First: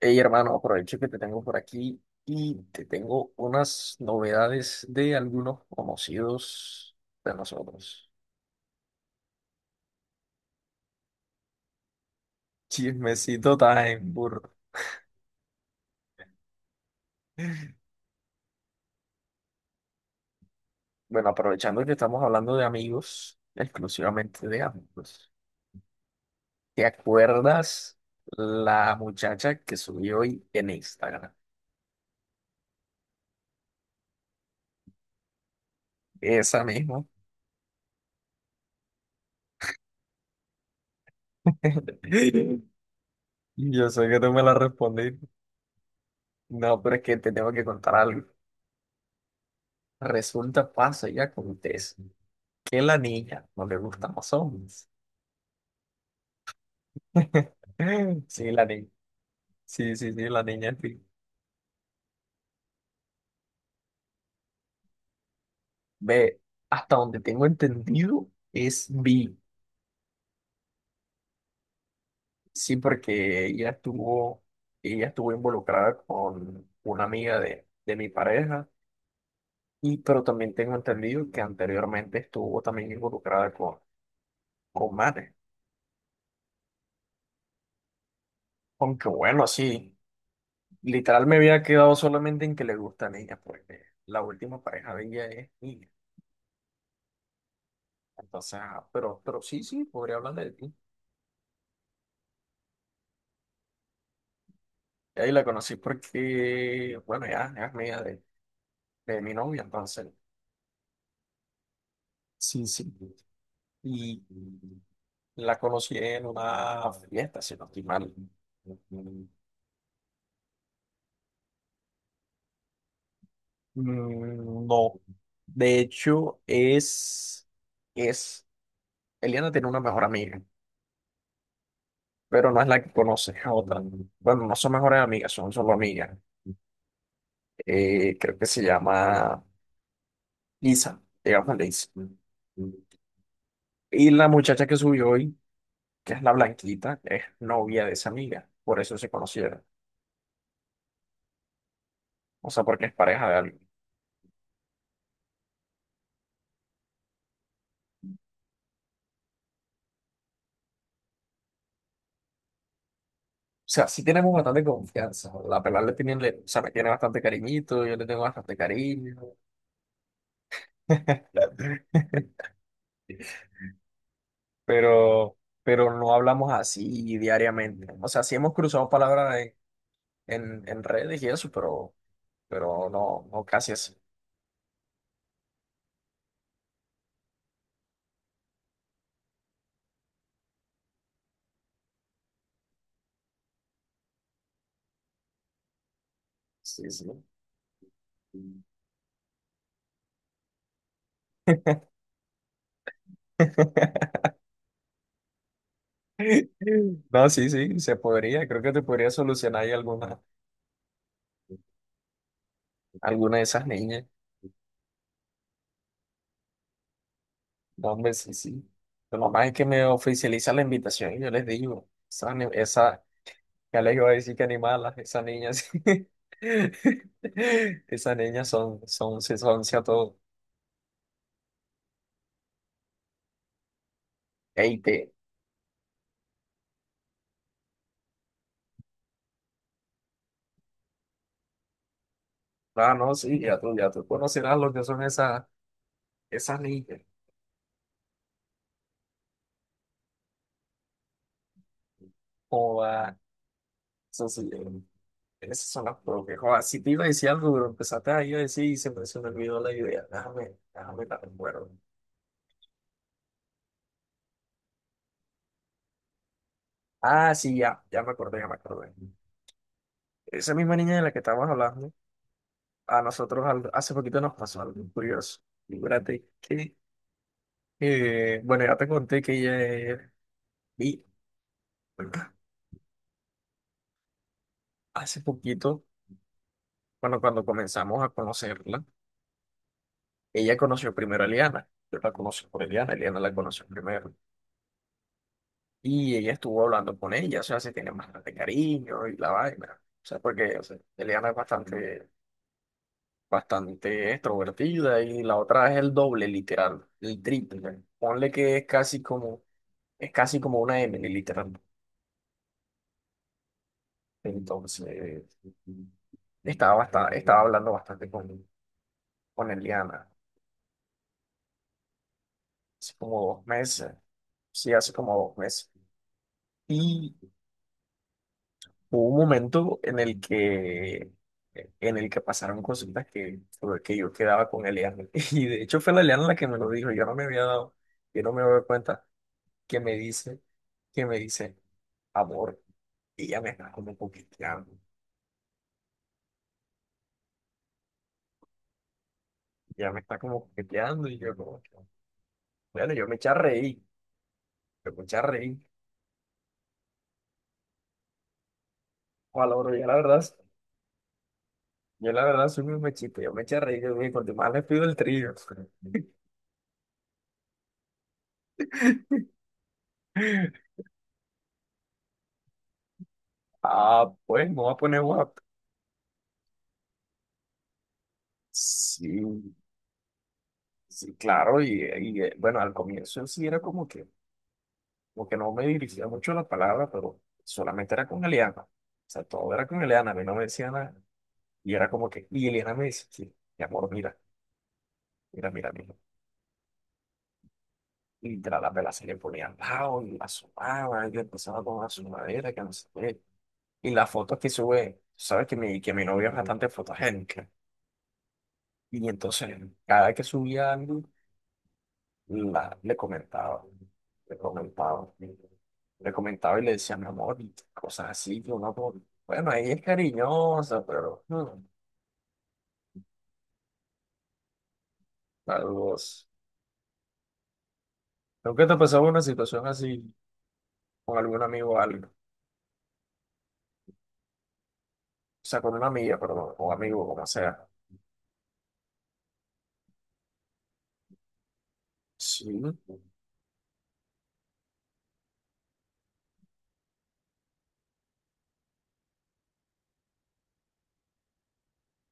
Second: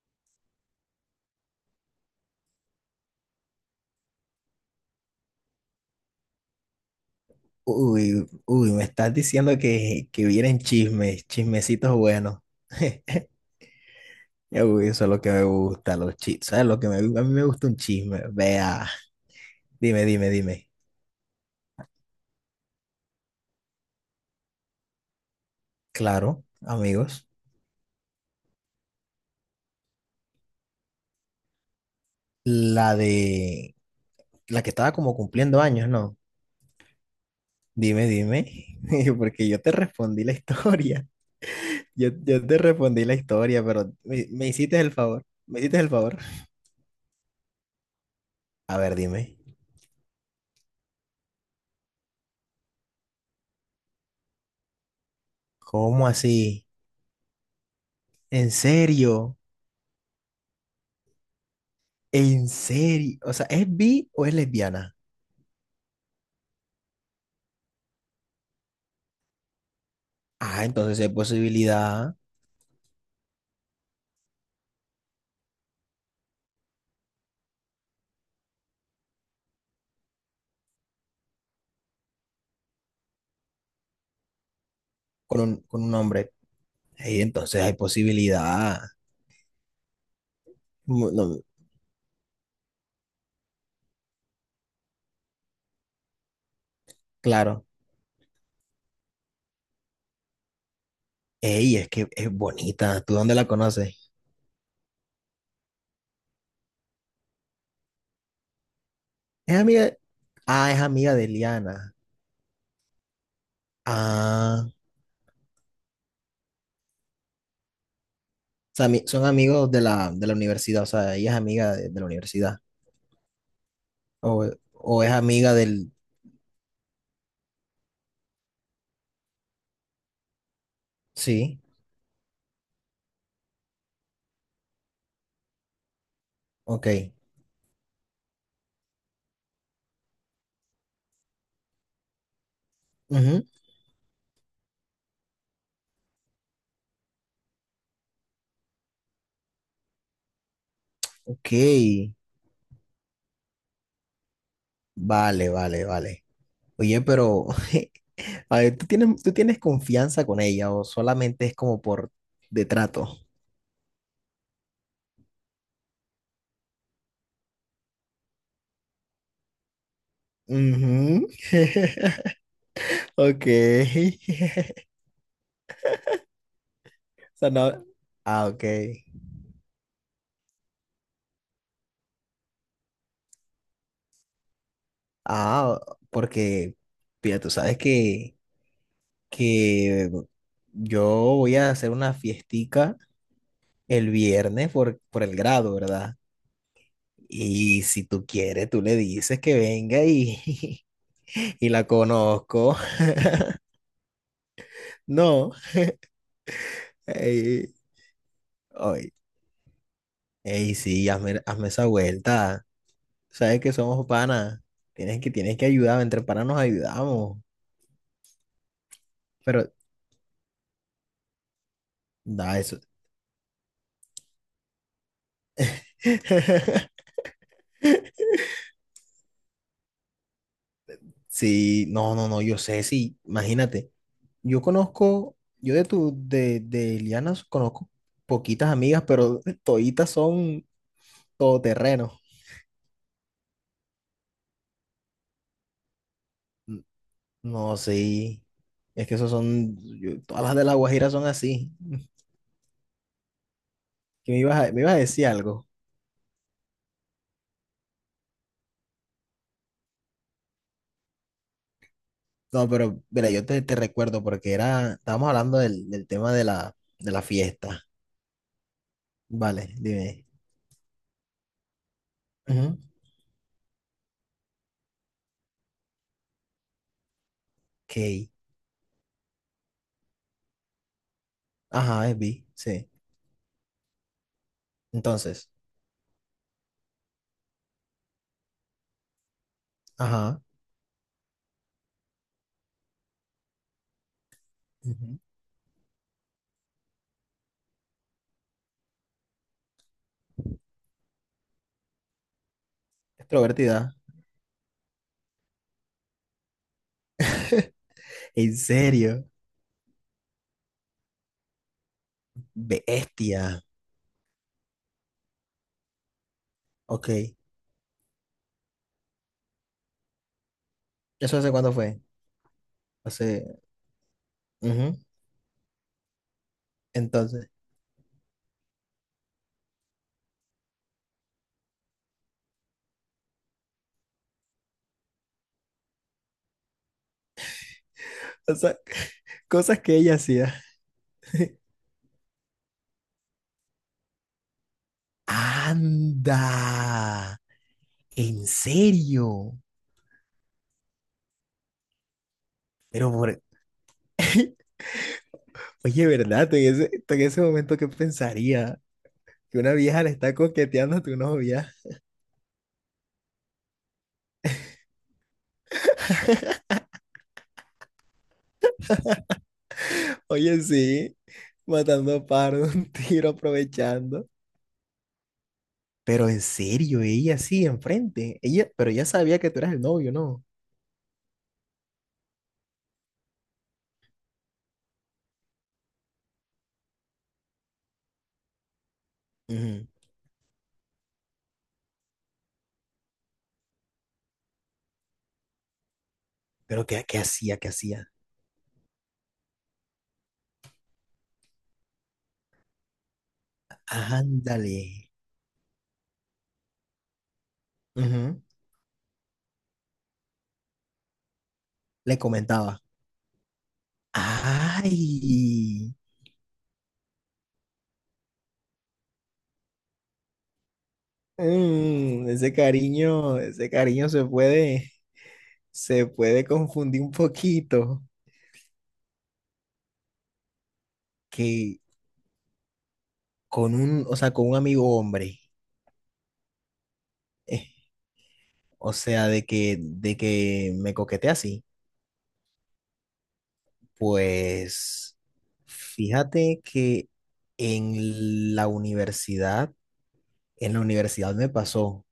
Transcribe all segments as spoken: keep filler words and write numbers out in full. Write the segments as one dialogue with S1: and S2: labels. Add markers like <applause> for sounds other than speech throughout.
S1: Hey, hermano, aprovecho que te tengo por aquí y te tengo unas novedades de algunos conocidos de nosotros.
S2: Uy, uy, me estás diciendo que, que vienen chismes, chismecitos buenos.
S1: <laughs>
S2: <laughs>
S1: Chismecito time, burro.
S2: Uy, eso es lo que me gusta, los chismes. ¿Sabes lo que me, a mí me gusta un chisme? Vea, dime, dime, dime.
S1: Bueno, aprovechando que estamos hablando de amigos, exclusivamente de amigos.
S2: Claro,
S1: ¿Te
S2: amigos,
S1: acuerdas la muchacha que subí hoy en Instagram?
S2: la de la que estaba como cumpliendo años, ¿no?
S1: Esa misma.
S2: Dime, dime, <laughs> porque yo te respondí la historia. <laughs>
S1: <laughs>
S2: Yo, yo te respondí la historia,
S1: Yo
S2: pero
S1: sé que
S2: me,
S1: tú me
S2: me
S1: la
S2: hiciste el favor,
S1: respondiste.
S2: me hiciste el favor.
S1: No, pero es que te tengo que contar algo.
S2: A ver, dime,
S1: Resulta, pasa y acontece. Que la niña, no le gustan los hombres.
S2: ¿cómo así?
S1: <laughs> Sí,
S2: ¿En
S1: la niña.
S2: serio?
S1: Sí, sí, sí, la niña, en fin.
S2: En serio, o sea, ¿es bi o es lesbiana?
S1: Ve, hasta donde tengo entendido es bi.
S2: Ah, entonces hay posibilidad
S1: Sí, porque ella estuvo, ella estuvo involucrada con una amiga de, de mi pareja. Y, pero también tengo entendido que anteriormente estuvo también involucrada con, con manes.
S2: con un, con un hombre. Ey, entonces hay posibilidad.
S1: Aunque bueno, sí,
S2: Mu- no,
S1: literal me había quedado solamente en que le gusta a ella, porque la última pareja de ella es niña.
S2: claro.
S1: Entonces, ah, pero, pero sí, sí, podría hablar de ti.
S2: Ey, es que es bonita. ¿Tú dónde la conoces?
S1: Y ahí la conocí porque, bueno, ya, ya es mía de, de mi
S2: Es
S1: novia,
S2: amiga.
S1: entonces.
S2: Ah, es amiga de Liana.
S1: Sí, sí. Y
S2: Ah, o
S1: la conocí en una fiesta, si no estoy mal.
S2: sea, ami-
S1: Mm,
S2: son amigos de la, de la universidad. O sea, ella es amiga de, de la universidad. O,
S1: no.
S2: o es amiga
S1: De
S2: del.
S1: hecho, es, es, Eliana tiene una mejor amiga,
S2: Sí,
S1: pero no es la que conoce, es otra. Bueno, no son mejores amigas, son solo amigas.
S2: ok.
S1: Eh, creo que se llama Lisa, digamos Lisa.
S2: Ujú,
S1: Y la muchacha que subió hoy, que es la blanquita, es novia de esa amiga. Por eso se conocieron.
S2: ok.
S1: O sea, porque es pareja de alguien.
S2: Vale, vale, vale. Oye, pero. <laughs> A ver, ¿tú tienes, tú tienes confianza con ella o solamente es como por de trato?
S1: O sea, sí tenemos bastante confianza. La pelada le tiene, le- o sea, me tiene bastante cariñito, yo le tengo bastante cariño.
S2: Ujú. <laughs>
S1: <laughs>
S2: Ok. <laughs>
S1: Pero, pero no hablamos así
S2: O sea, no-
S1: diariamente. O sea, sí
S2: Ah,
S1: hemos
S2: ok.
S1: cruzado palabras en, en, en redes y eso, pero, pero no, no casi así.
S2: Ah, porque, mira, tú sabes que, que yo voy a hacer una fiestica el viernes por, por el grado, ¿verdad?
S1: Sí, sí.
S2: Y si tú quieres, tú le dices que venga y <laughs> y la conozco. <laughs>
S1: <laughs>
S2: No.
S1: No, sí,
S2: Ey,
S1: sí, se podría. Creo que te podría
S2: ay,
S1: solucionar ahí alguna,
S2: ey, sí, hazme, hazme esa vuelta.
S1: alguna de
S2: Sabes
S1: esas
S2: que
S1: niñas.
S2: somos panas. Tienes que, tienes que ayudar, entre panas nos ayudamos.
S1: No, hombre, sí, sí. Lo normal es
S2: Pero,
S1: que me oficializa la invitación y yo les digo, esa, ni-
S2: da eso.
S1: esa, ya les iba a decir que animalas, esas niñas,
S2: <laughs>
S1: <laughs> esas niñas son, son, se son, a todo.
S2: Sí, no, no, no, yo sé, sí, imagínate. Yo
S1: Ey, te,
S2: conozco, yo de tu, de, de Liana conozco poquitas amigas, pero toditas son todoterreno.
S1: ah, no, sí, ya tú, ya tú conocerás lo que son esas, esas
S2: N-
S1: niñas.
S2: No, sí. Es que esos son, yo- todas las de La Guajira son así. <laughs>
S1: Joda, eso
S2: Que me
S1: sí,
S2: ibas a, me
S1: eh,
S2: ibas a decir algo.
S1: esas son las propias. Joda, si te iba a decir algo, pero empezaste ahí a decir y se me, se me olvidó la idea. Déjame, déjame la recuerdo.
S2: No, pero mira, yo te, te recuerdo porque era, estábamos hablando del, del tema de la, de la
S1: Ah, sí, ya,
S2: fiesta.
S1: ya me acordé, ya me acordé.
S2: Vale, dime.
S1: Esa misma niña de la que estamos hablando,
S2: Ujú.
S1: a nosotros al- hace poquito nos pasó algo curioso. Fíjate que,
S2: K.
S1: eh, bueno, ya te conté que ella es bi.
S2: Ajá, es B. Sí.
S1: Hace
S2: Entonces,
S1: poquito, bueno, cuando comenzamos a conocerla,
S2: ajá.
S1: ella conoció primero a Eliana. Yo la conocí por Eliana, Eliana la conoció primero.
S2: Ujú.
S1: Y ella estuvo hablando con ella, o sea, se tiene bastante cariño y la vaina. O sea, porque o sea, Eliana es bastante,
S2: Extrovertida.
S1: bastante extrovertida y la otra es el doble, literal, el triple. Ponle
S2: ¿En
S1: que es casi
S2: serio?
S1: como... Es casi como una m literal.
S2: Bestia.
S1: Entonces, estaba,
S2: Ok.
S1: bastante, estaba hablando bastante con, con Eliana,
S2: ¿Eso hace cuándo fue?
S1: hace como dos
S2: Hace.
S1: meses. Sí, hace
S2: Ujú.
S1: como dos meses. Y
S2: Entonces,
S1: hubo un momento en el que, en el que pasaron cositas que, que yo quedaba con Eliana. <laughs> Y de hecho fue la Eliana la que me lo dijo. Yo no me había dado, yo no me había
S2: o
S1: dado
S2: sea,
S1: cuenta
S2: <laughs>
S1: que
S2: cosas
S1: me
S2: que ella
S1: dice,
S2: hacía.
S1: que me dice,
S2: <laughs>
S1: amor, ella me está como coqueteando.
S2: Anda. ¿En serio?
S1: Ella me está como coqueteando y yo como... Bueno, yo
S2: Pero
S1: me eché a
S2: por.
S1: reír,
S2: <laughs>
S1: yo me eché a reír.
S2: Oye, ¿verdad? Tú en ese, tú en ese momento, ¿qué pensaría?
S1: Ojalá,
S2: Que una
S1: bro, yo la
S2: vieja le
S1: verdad,
S2: está coqueteando a tu novia.
S1: yo la verdad soy muy mechito, yo me eché a reír, yo dije, cuanto más le pido el trío.
S2: Oye,
S1: <laughs>
S2: sí, matando pájaros de un tiro,
S1: Ah,
S2: aprovechando.
S1: pues me voy a poner guapo.
S2: Pero en serio, ella sí, enfrente. Ella, pero ella
S1: Sí,
S2: sabía que tú eras el novio, ¿no?
S1: sí, claro, y, y, eh, bueno, al comienzo sí era como que, como que no me dirigía mucho la palabra, pero solamente era con Eliana. O sea, todo era con
S2: Ujú.
S1: Eliana, a mí no me decía nada. Y era como que, y Eliana me decía, sí, mi amor, mira, mira, mira, mira.
S2: Pero ¿qué, qué hacía? ¿Qué hacía?
S1: Y de la, la vela se le ponía al lado y la asomaba y empezaba con la sumadera, que no sé qué. Y las fotos que
S2: Ándale.
S1: sube, sabes que mi, que mi novia es bastante fotogénica.
S2: Ujú.
S1: Y entonces, cada vez que subía algo,
S2: Le
S1: la-
S2: comentaba.
S1: le comentaba, le comentaba,
S2: ¡Ay!
S1: le comentaba y le decía, mi amor, y cosas así, que uno, como, bueno, ella es cariñosa, pero hmm,
S2: Mm, ese cariño, ese cariño se puede, se
S1: vos...
S2: puede confundir un poquito
S1: ¿Nunca te ha pasado una situación así con algún amigo o
S2: que
S1: algo? O
S2: con un, o sea, con un amigo hombre.
S1: sea, con una amiga, perdón, o amigo, como sea.
S2: Eh, o sea, de que, de que me coquetea así.
S1: Sí.
S2: Pues fíjate que en la universidad, en la universidad me pasó,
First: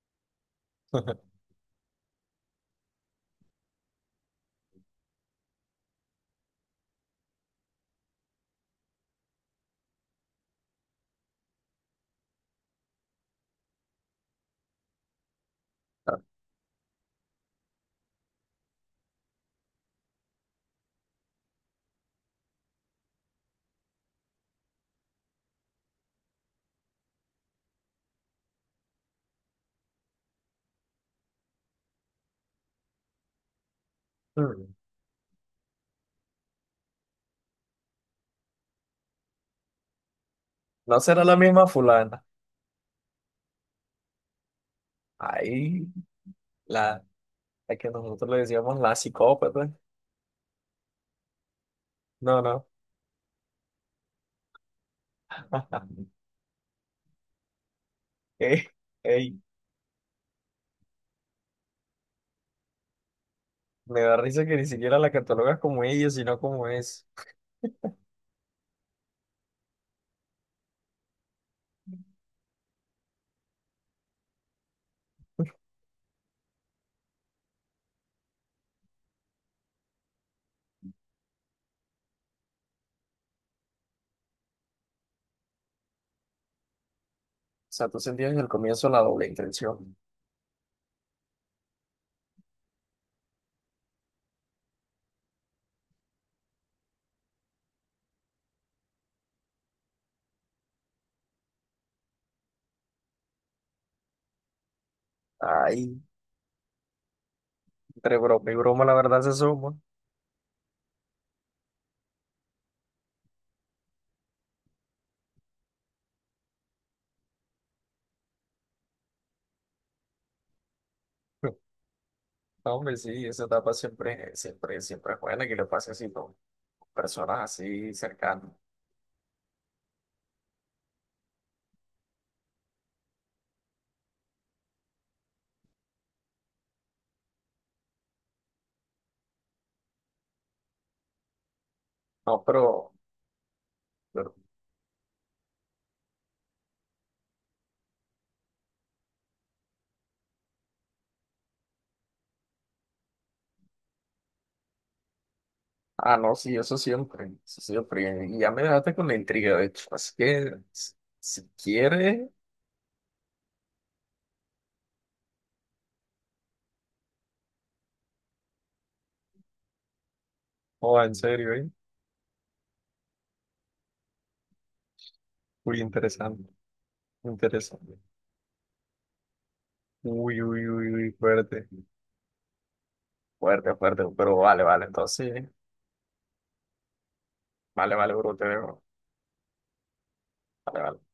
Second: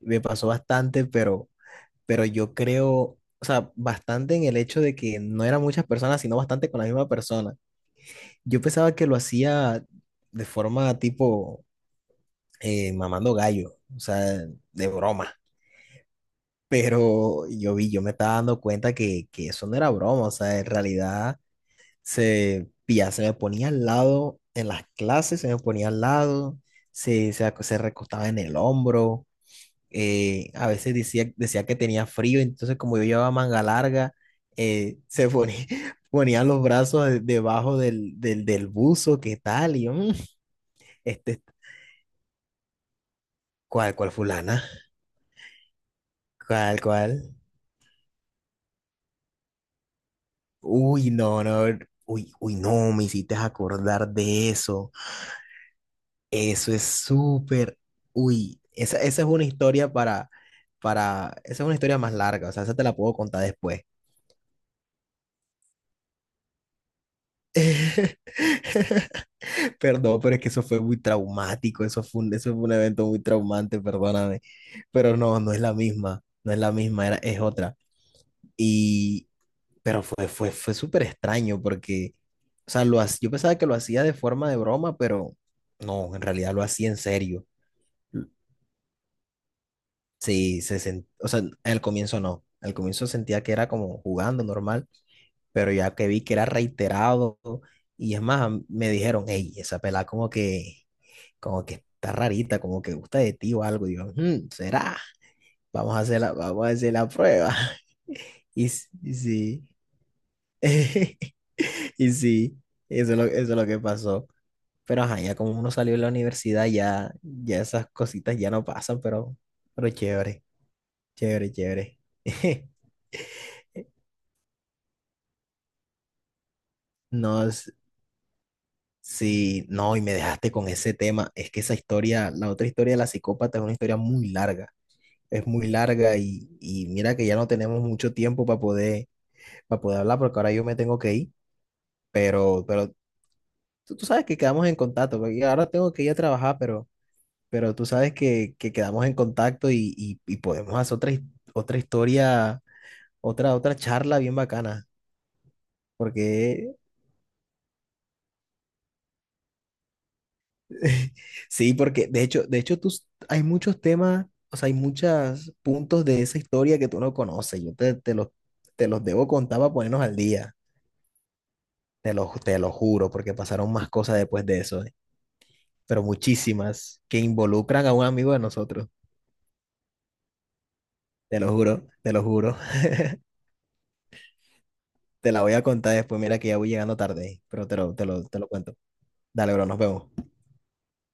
S2: me pasó bastante,
S1: <laughs>
S2: pero, pero yo creo, o sea, bastante en el hecho de que no eran muchas personas, sino bastante con la misma persona. Yo pensaba que lo hacía de forma tipo eh, mamando gallo, o sea, de broma. Pero yo vi, yo me estaba dando cuenta que, que eso no era broma, o sea, en realidad se, pilla, se me ponía al lado en las clases, se me ponía al lado, se, se, ac- se recostaba en el hombro, eh, a veces decía, decía que tenía frío, entonces como yo llevaba manga larga,
S1: Hmm,
S2: eh, se ponía, <laughs> ponía los brazos de- debajo del, del, del buzo, ¿qué tal? Y yo, "Mm,
S1: no será la
S2: este,
S1: misma fulana.
S2: ¿cuál, cuál fulana?
S1: Ahí,
S2: ¿Cuál,
S1: la,
S2: cuál?
S1: a que nosotros le decíamos la psicópata.
S2: Uy, no, no, uy,
S1: No,
S2: uy,
S1: no.
S2: no, me hiciste acordar de eso.
S1: <laughs>
S2: Eso es súper, uy,
S1: Ey,
S2: esa, esa es
S1: ey,
S2: una historia para, para, esa es una historia más larga, o sea, esa te la puedo contar después.
S1: me da risa que ni siquiera la catalogas como ella, sino como es.
S2: <laughs> Perdón, pero es que eso fue muy traumático, eso fue un, eso fue un evento muy traumante, perdóname, pero no, no es la misma, no es la misma, era, es otra. Y, pero fue, fue, fue súper extraño porque, o sea, lo, ha- yo pensaba que lo hacía de forma de broma, pero no, en realidad lo hacía en serio.
S1: O sea, tú sentías desde el comienzo la doble intención.
S2: Sí, se sent- o sea, al comienzo no. Al comienzo sentía que era como jugando normal, pero ya que vi que era reiterado, y es más, am- me dijeron, hey, esa pelada como que, como que está rarita, como que gusta de ti o algo. Y yo, "Mm, ¿será? Vamos
S1: Ay,
S2: a hacer la, vamos a hacer la prueba. <laughs>
S1: entre broma y
S2: Y,
S1: broma,
S2: s-
S1: la
S2: y
S1: verdad se
S2: sí,
S1: suma.
S2: <laughs> y sí, eso es lo, eso es lo que pasó. Pero ajá, ya como uno salió de la universidad, ya, ya esas cositas ya no pasan, pero, pero chévere, chévere,
S1: <laughs>
S2: chévere.
S1: No,
S2: <laughs>
S1: hombre, sí, esa etapa siempre, siempre, siempre es buena que le pase así, ¿no? Con
S2: No,
S1: personas
S2: es-
S1: así cercanas.
S2: sí, no, y me dejaste con ese tema. Es que esa historia, la otra historia de la psicópata es una historia muy larga. Es muy larga y, y mira que ya no tenemos mucho tiempo para poder, para poder hablar porque ahora yo me tengo que ir,
S1: No,
S2: pero,
S1: pero,
S2: pero tú, tú sabes
S1: pero-
S2: que quedamos en contacto. Porque ahora tengo que ir a trabajar, pero, pero tú sabes que, que quedamos en contacto y, y, y podemos hacer otra, his- otra historia, otra, otra charla bien bacana,
S1: ah, no, sí,
S2: porque
S1: eso siempre, eso siempre. Y ya me dejaste con la intriga, de hecho. Así que, si
S2: <laughs>
S1: si
S2: sí, porque de
S1: quieres,
S2: hecho, de hecho tú, s- hay muchos temas, o sea, hay muchos puntos de esa historia que tú no conoces. Yo te, te los, te los debo contar para ponernos al día.
S1: o en serio, ¿eh?
S2: Te lo, te lo juro, porque pasaron más cosas después de eso, ¿eh?
S1: Muy
S2: Pero
S1: interesante.
S2: muchísimas que involucran a
S1: Interesante.
S2: un amigo de nosotros.
S1: Uy, uy, uy, uy,
S2: Te lo
S1: fuerte.
S2: juro, te lo juro. <laughs>
S1: Fuerte, fuerte. Pero vale, vale.
S2: Te
S1: Entonces,
S2: la
S1: sí.
S2: voy a contar después. Mira que ya voy llegando tarde, ¿eh? Pero te
S1: Vale,
S2: lo, te
S1: vale,
S2: lo,
S1: bro,
S2: te
S1: te
S2: lo cuento.
S1: dejo.
S2: Dale, bro, nos vemos.
S1: Vale, vale.